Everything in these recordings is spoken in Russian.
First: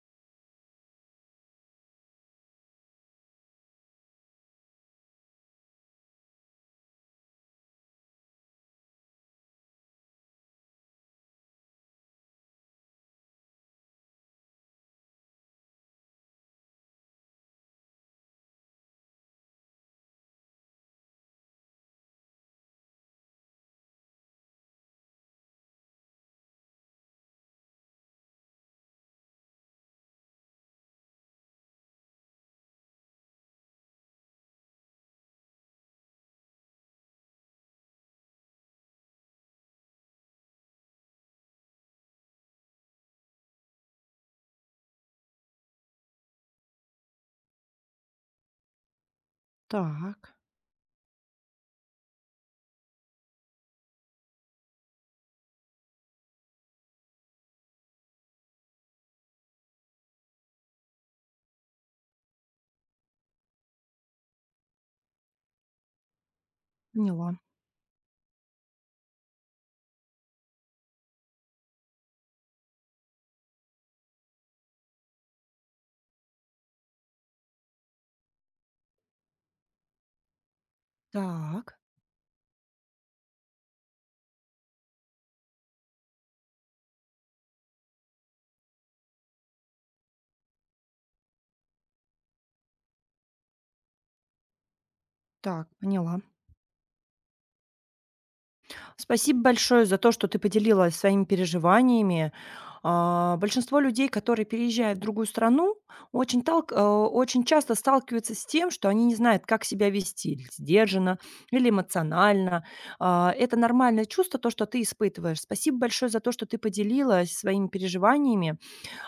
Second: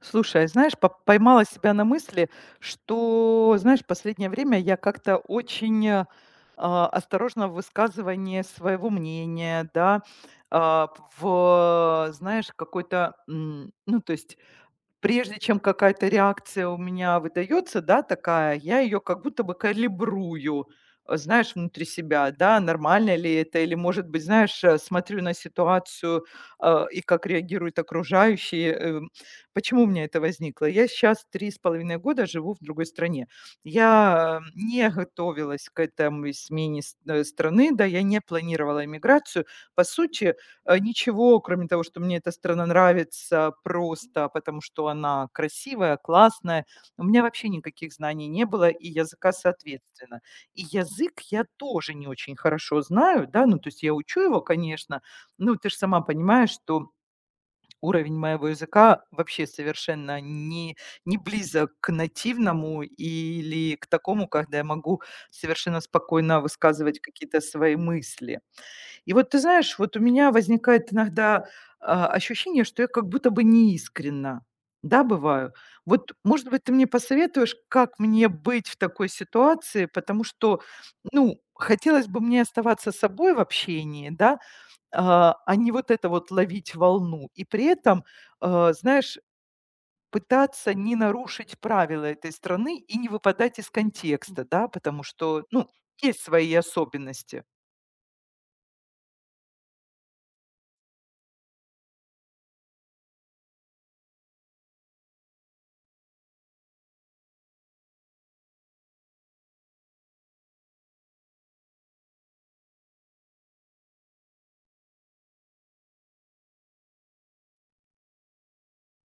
Слушай, а знаешь, поймала себя на мысли, что, знаешь, в последнее время я как-то очень осторожна в высказывании своего мнения, да, а, в, знаешь, какой-то, ну, то есть прежде чем какая-то реакция у меня выдается, да, такая, я ее как будто бы калибрую, знаешь, внутри себя, да, нормально ли это, или, может быть, знаешь, смотрю на ситуацию и как реагируют окружающие. Почему у меня это возникло? Я сейчас 3,5 года живу в другой стране. Я не готовилась к этому смене страны, да, я не планировала иммиграцию. По сути, ничего, кроме того, что мне эта страна нравится просто потому, что она красивая, классная. У меня вообще никаких знаний не было и языка соответственно. Так, И язык я тоже не очень хорошо знаю, да, ну, то есть я учу его, конечно. Ну, ты же сама понимаешь, что уровень моего языка вообще совершенно не близок к нативному или к такому, когда я могу совершенно спокойно высказывать поняла. какие-то свои мысли. И вот ты знаешь, вот у меня возникает иногда, ощущение, что я как будто бы неискренна. Да, бываю. Вот, может быть, ты мне посоветуешь, как мне быть в такой ситуации, потому что, ну, Так, хотелось бы мне оставаться собой в общении, да, а не вот это вот ловить волну. И при этом, знаешь, пытаться не нарушить правила этой страны и не выпадать из контекста, да, потому что, так, ну, поняла. есть свои особенности. Спасибо большое за то, что ты поделилась своими переживаниями. Большинство людей, которые переезжают в другую страну, очень, очень часто сталкиваются с тем, что они не знают, как себя вести, или сдержанно или эмоционально. Это нормальное чувство, то, что ты испытываешь. Спасибо большое за то, что ты поделилась своими переживаниями.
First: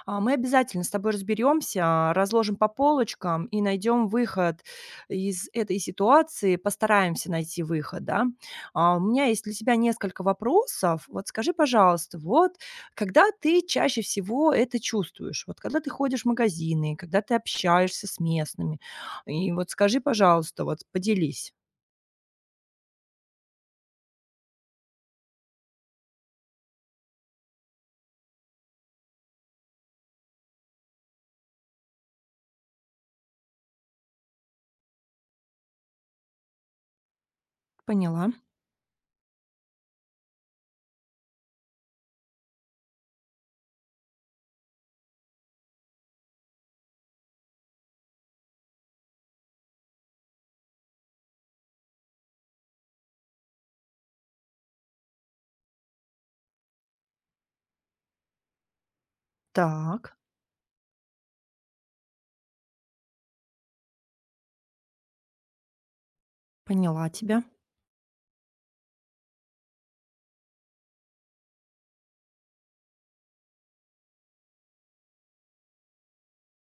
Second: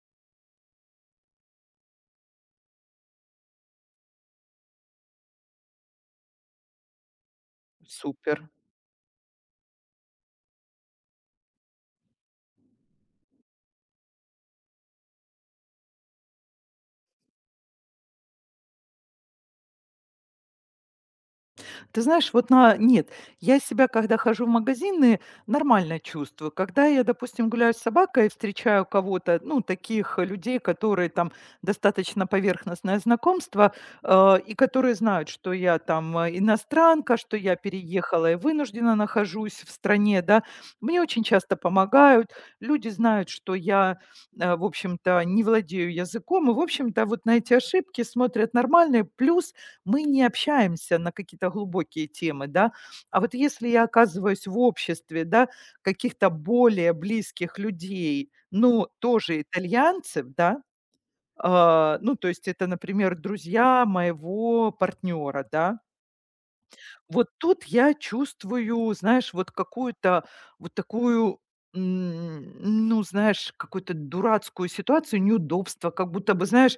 Мы обязательно с тобой разберемся, разложим по полочкам и найдем выход из этой ситуации, постараемся найти выход, да. Супер. У меня есть для тебя несколько вопросов. Вот скажи, пожалуйста, вот когда ты чаще всего это чувствуешь? Вот когда ты ходишь в магазины, когда ты общаешься с местными? И вот скажи, пожалуйста, вот поделись. Ты знаешь, вот на нет, я себя, когда хожу в магазины, нормально чувствую. Когда я, допустим, гуляю с собакой, встречаю кого-то, ну, таких людей, которые там достаточно поверхностное знакомство, и которые знают, что я там иностранка, что я Поняла. переехала и вынуждена нахожусь в стране, да, мне очень часто помогают. Люди знают, что я, в общем-то, не владею языком, и, в общем-то, вот на эти ошибки смотрят нормально. Плюс мы не общаемся на какие-то глубокие темы, да. А вот если я оказываюсь в обществе, да, каких-то более близких людей, ну, тоже Так, итальянцев, да, ну, то есть это, например, друзья моего партнера, да, поняла вот тебя. тут я чувствую, знаешь, вот какую-то вот такую, м, ну, знаешь, какую-то дурацкую ситуацию, неудобство, как будто бы, знаешь,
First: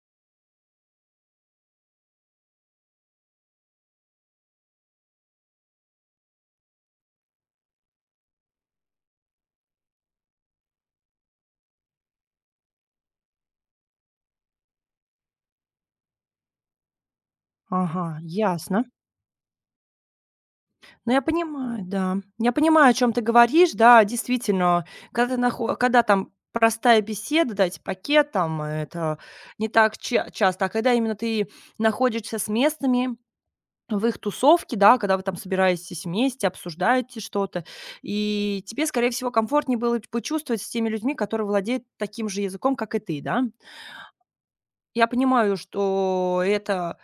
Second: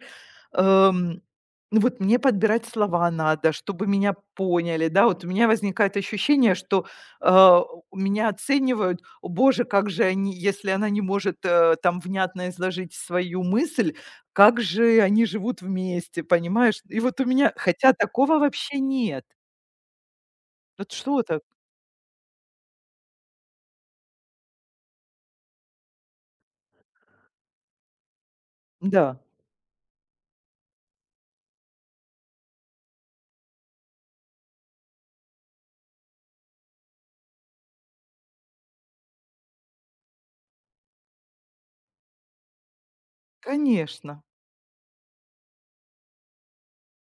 эм, ну, вот мне подбирать слова надо, чтобы меня поняли, да. Вот у меня возникает ощущение, что, э, меня оценивают: "О боже, как же они, если она не может, там внятно изложить свою мысль, как же они живут вместе", понимаешь? И вот у меня хотя Ага, такого вообще ясно. нет. Вот Ну, что я это? понимаю, да. Я понимаю, о чем ты говоришь. Да, действительно, когда ты нахо когда там простая беседа, дать пакет, там, это Да, не так ча часто. А когда именно ты находишься с местными в их тусовке, да, когда вы там собираетесь вместе, обсуждаете что-то, и тебе, скорее всего, комфортнее было почувствовать с теми людьми, которые владеют таким же языком, как и ты, да. конечно. Я понимаю, что это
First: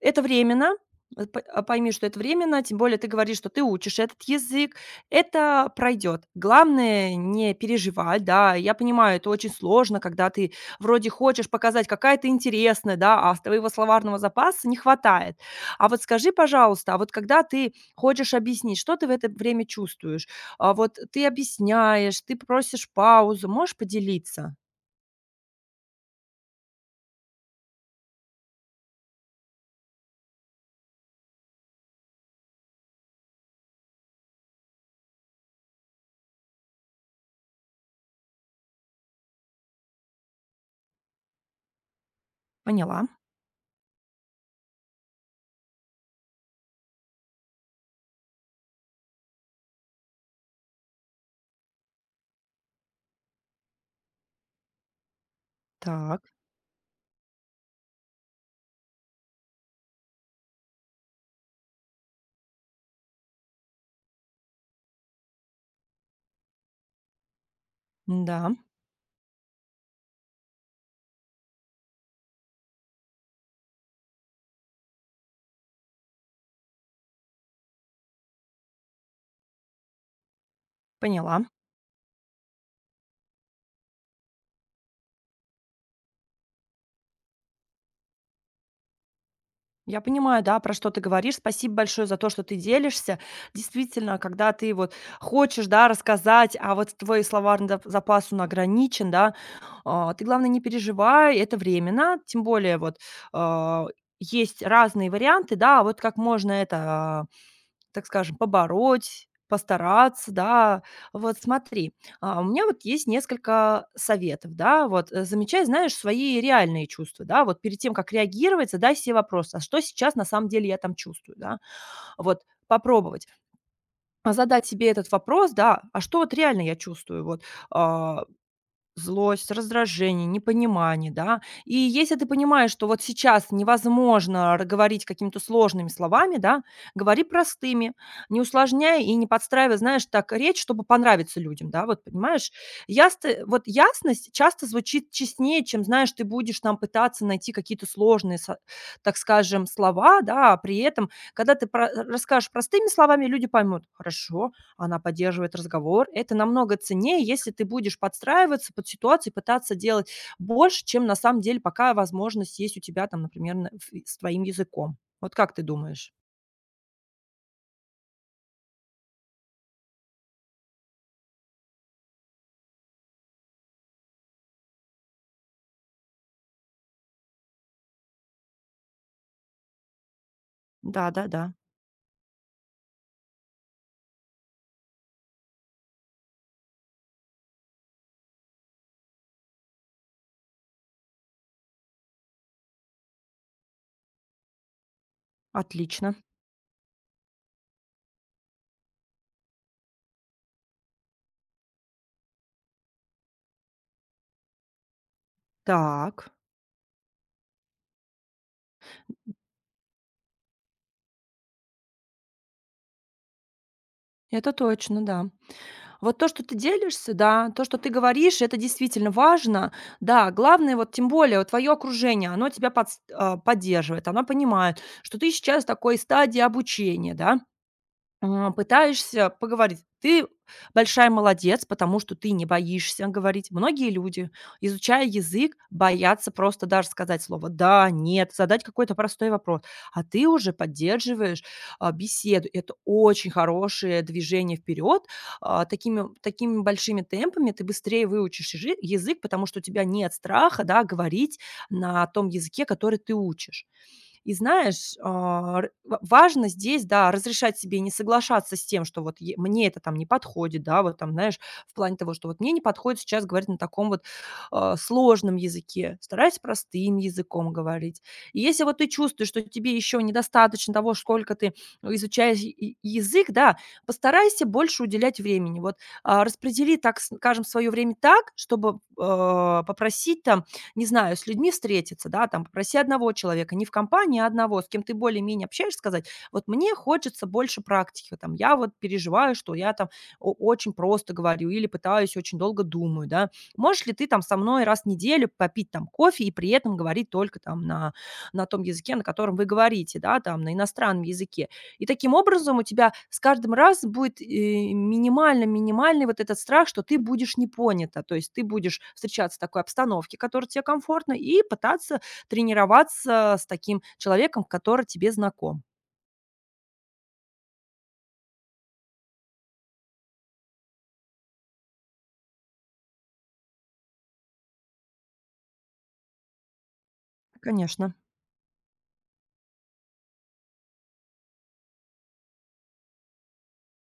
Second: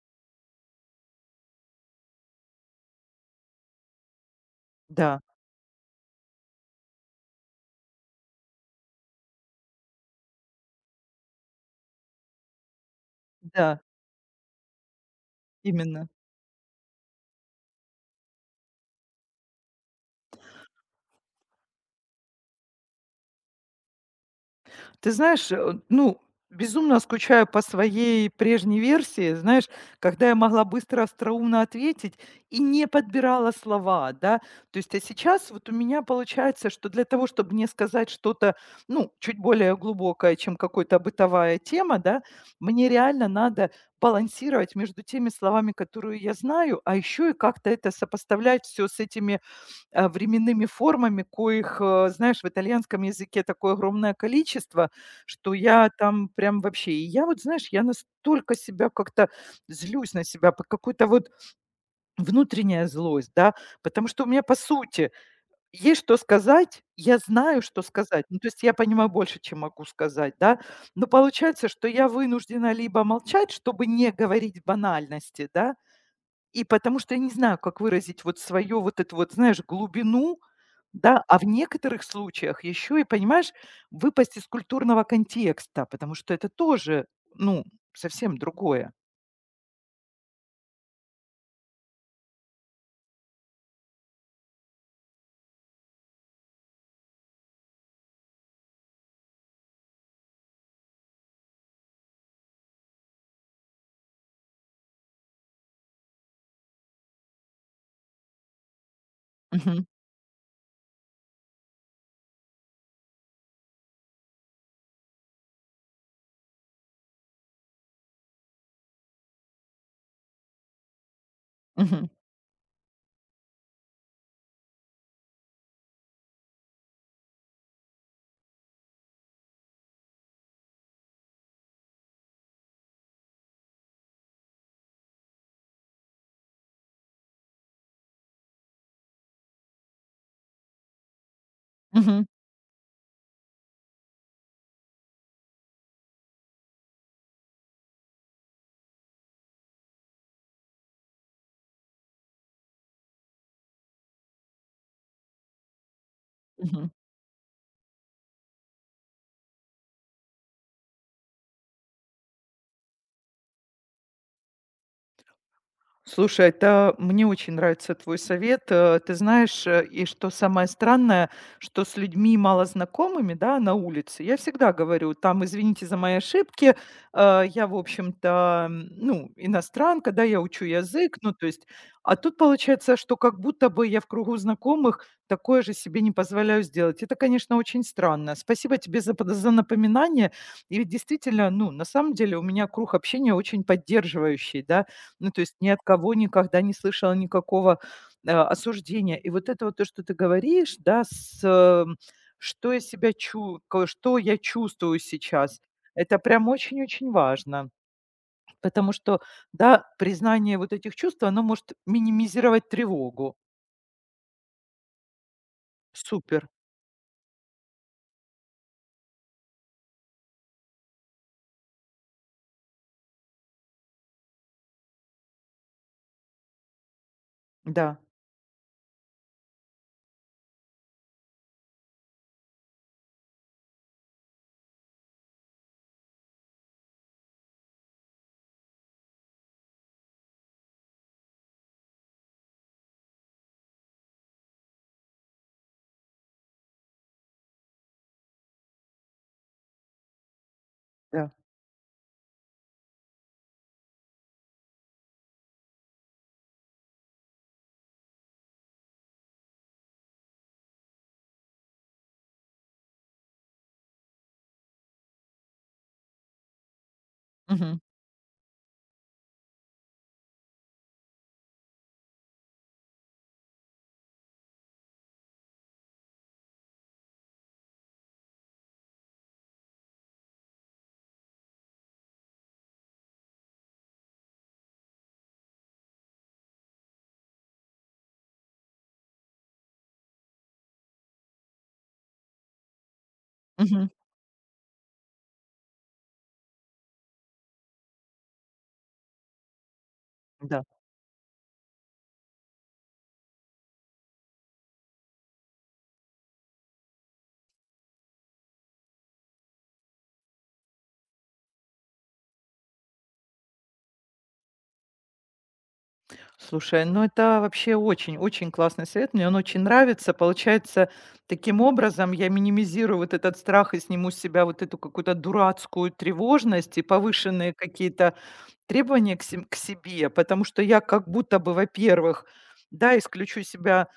это временно. Пойми, что это временно, тем более ты говоришь, что ты учишь этот язык. Да, Это пройдет. Главное не переживать, да. Я понимаю, это очень сложно, когда ты вроде хочешь показать, какая ты интересная, да, а с твоего да, словарного запаса не хватает. А вот именно. скажи, пожалуйста, а вот когда ты хочешь объяснить, что ты в это время чувствуешь? Вот ты объясняешь, ты просишь паузу. Можешь поделиться? Ты знаешь, ну, безумно скучаю по своей прежней версии, знаешь, когда я могла быстро, остроумно ответить и не подбирала слова, да. То есть, а сейчас вот у меня получается, что для того, чтобы мне сказать что-то, ну, чуть более глубокое, чем какая то бытовая тема, да, мне Поняла. реально надо балансировать между теми словами, которые я знаю, а еще и как-то это сопоставлять все с этими временными формами, коих, знаешь, в итальянском языке такое огромное количество, что я Так, там прям вообще и я вот, знаешь, я настолько себя как-то злюсь на себя, по какой-то вот внутренняя злость, да, потому что у меня, по сути, есть что сказать, я знаю, что сказать, ну, то да есть я понимаю больше, чем могу сказать, да, но получается, что я вынуждена либо молчать, чтобы не говорить банальности, да, и потому что я не знаю, как выразить вот свое вот это вот, знаешь, глубину, да, а поняла. в некоторых случаях еще и, понимаешь, выпасть из культурного контекста, потому что это тоже, ну, совсем другое. Я понимаю, да, про что ты говоришь. Спасибо большое за то, что ты делишься. Действительно, когда ты вот хочешь, да, рассказать, а вот твой словарный запас, он ограничен, да, ты, главное, не переживай, это временно, тем более вот а, есть разные варианты, да, вот как можно это так скажем, побороть, Мгм, постараться, да. Вот смотри, у меня вот есть несколько советов, да, вот, замечай, знаешь, свои реальные чувства, да, вот перед тем, как реагировать, задай себе вопрос, а что сейчас на самом деле я там чувствую, да, мгм, вот попробовать, задать себе этот вопрос, да, а что вот реально я чувствую, вот, а, злость, раздражение, непонимание, да. И если ты понимаешь, что вот сейчас невозможно говорить какими-то сложными словами, да, говори простыми, не усложняя и не подстраивая, знаешь, так речь, чтобы понравиться людям, да, вот мгм, понимаешь. Вот ясность часто звучит честнее, чем, знаешь, ты будешь там пытаться найти какие-то сложные, так скажем, слова, да, а при этом, когда ты расскажешь простыми словами, люди поймут, хорошо, она поддерживает разговор. Это намного мгм. ценнее, если ты будешь подстраиваться под ситуацию и пытаться делать больше, чем на самом деле пока возможность есть у тебя там, например, на ф с твоим языком. Вот как ты думаешь? Слушай, это мне очень нравится твой совет. Ты знаешь, и что самое странное, что с людьми малознакомыми, да, на улице, я всегда говорю, там, извините за мои ошибки, я, в общем-то, ну, иностранка, да, я учу язык, ну, Да-да-да. то есть, а тут получается, что как будто бы я в кругу знакомых такое же себе не позволяю сделать. Это, конечно, очень странно. Спасибо тебе за напоминание. И ведь действительно, ну, на самом деле у меня круг общения очень поддерживающий, да, ну, то есть ни от кого Отлично. никогда не слышала никакого, осуждения. И вот это вот то, что ты говоришь, да, что я себя чу ко что я чувствую сейчас, это Так. прям очень-очень важно. Потому что, да, признание вот этих чувств, оно может минимизировать тревогу. Это точно, да. Вот то, что Супер. ты делишься, да, то, что ты говоришь, это действительно важно. Да, главное, вот тем более вот твое окружение, оно тебя поддерживает, оно понимает, что ты сейчас в такой стадии обучения, да, Да, пытаешься поговорить. Ты большая молодец, потому что ты не боишься говорить. Многие люди, изучая язык, боятся просто даже сказать слово "да", "нет", задать какой-то простой вопрос, а ты уже поддерживаешь, беседу. Это очень хорошее движение вперед. Такими большими темпами ты быстрее выучишь ижи язык, потому что у тебя нет страха, да, да. говорить на том языке, который ты учишь. И знаешь, а, р ва важно здесь, да, разрешать себе не соглашаться с тем, что вот е мне это там не подходит, да, вот там, знаешь, в плане того, что вот мне не подходит сейчас говорить на таком вот, сложном языке. Старайся простым языком Мгм, говорить. И если вот ты чувствуешь, что тебе еще недостаточно того, сколько ты ну, изучаешь и язык, да, постарайся больше уделять времени. Вот, распредели, так скажем, свое время так, чтобы, попросить там не знаю, с людьми встретиться, да, там, попроси одного человека, не в компании, а одного, с кем ты более-менее общаешься, сказать, вот мне хочется больше практики, там, я вот переживаю, что я там очень просто говорю или пытаюсь, очень долго думаю, да, можешь мгм. ли ты там со мной раз в неделю попить там кофе и при этом говорить только там на том языке, на котором вы говорите, да, там, на Да. иностранном языке, и таким образом у тебя с каждым раз будет, минимально-минимальный вот этот страх, что ты будешь не понята. То есть ты будешь встречаться в такой обстановке, которая тебе комфортна, и пытаться тренироваться с таким человеком, который тебе знаком. Слушай, ну это вообще очень-очень классный совет, мне он очень нравится. Получается, таким образом я минимизирую вот этот страх и сниму с себя вот эту какую-то дурацкую тревожность и повышенные Конечно, какие-то требования к себе, потому что я как будто бы, во-первых, да, исключу себя,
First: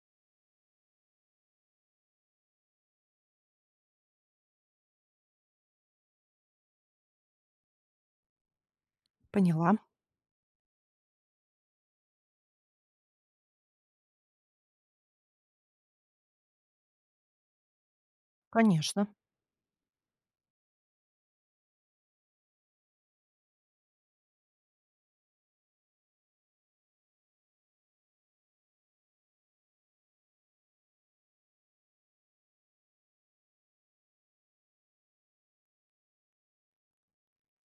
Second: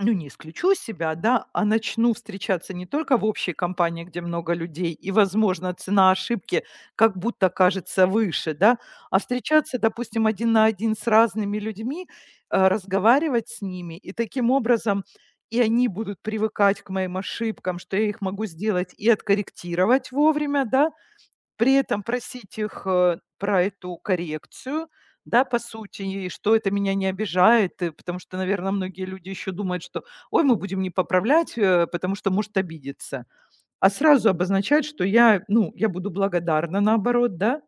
ну, не исключу себя, да, а начну встречаться не только в общей компании, где много людей, и, возможно, цена ошибки как будто кажется выше, да, а встречаться, поняла. допустим, один на один с разными людьми, разговаривать с ними, и таким образом и они будут привыкать к моим ошибкам, что я их могу сделать Конечно. и откорректировать вовремя, да, при этом просить их, про эту коррекцию, да, по сути, и что это меня не обижает, потому что, наверное, многие люди еще думают, что: "Ой, мы будем не поправлять, потому что может обидеться". А сразу обозначать, что я, ну, я буду благодарна, наоборот, да,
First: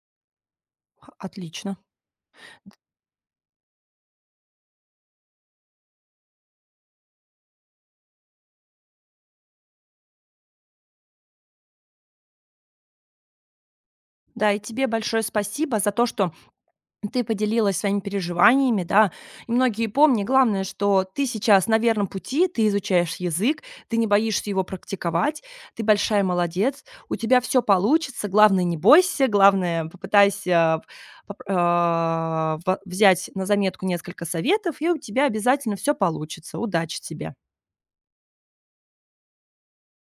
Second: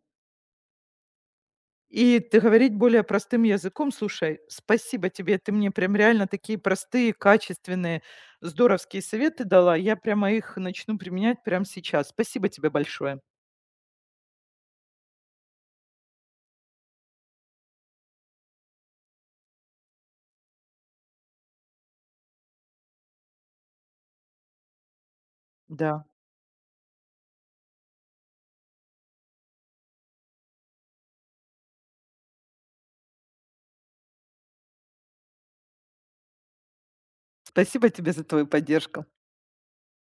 Х отлично. и т говорить Д- более простым языком: "Слушай, спасибо тебе, ты мне прям реально такие простые, качественные, здоровские советы дала. Я прямо их начну применять прямо сейчас. Спасибо тебе большое". Да, и тебе большое спасибо за то, что ты поделилась своими переживаниями, да. И многие помни, главное, что ты сейчас на верном пути, ты изучаешь язык, ты не боишься его практиковать, ты Да. большая молодец, у тебя все получится. Главное, не бойся, главное, попытайся поп а, ва взять на заметку несколько советов, и у тебя обязательно все получится. Удачи тебе! Спасибо тебе за твою поддержку.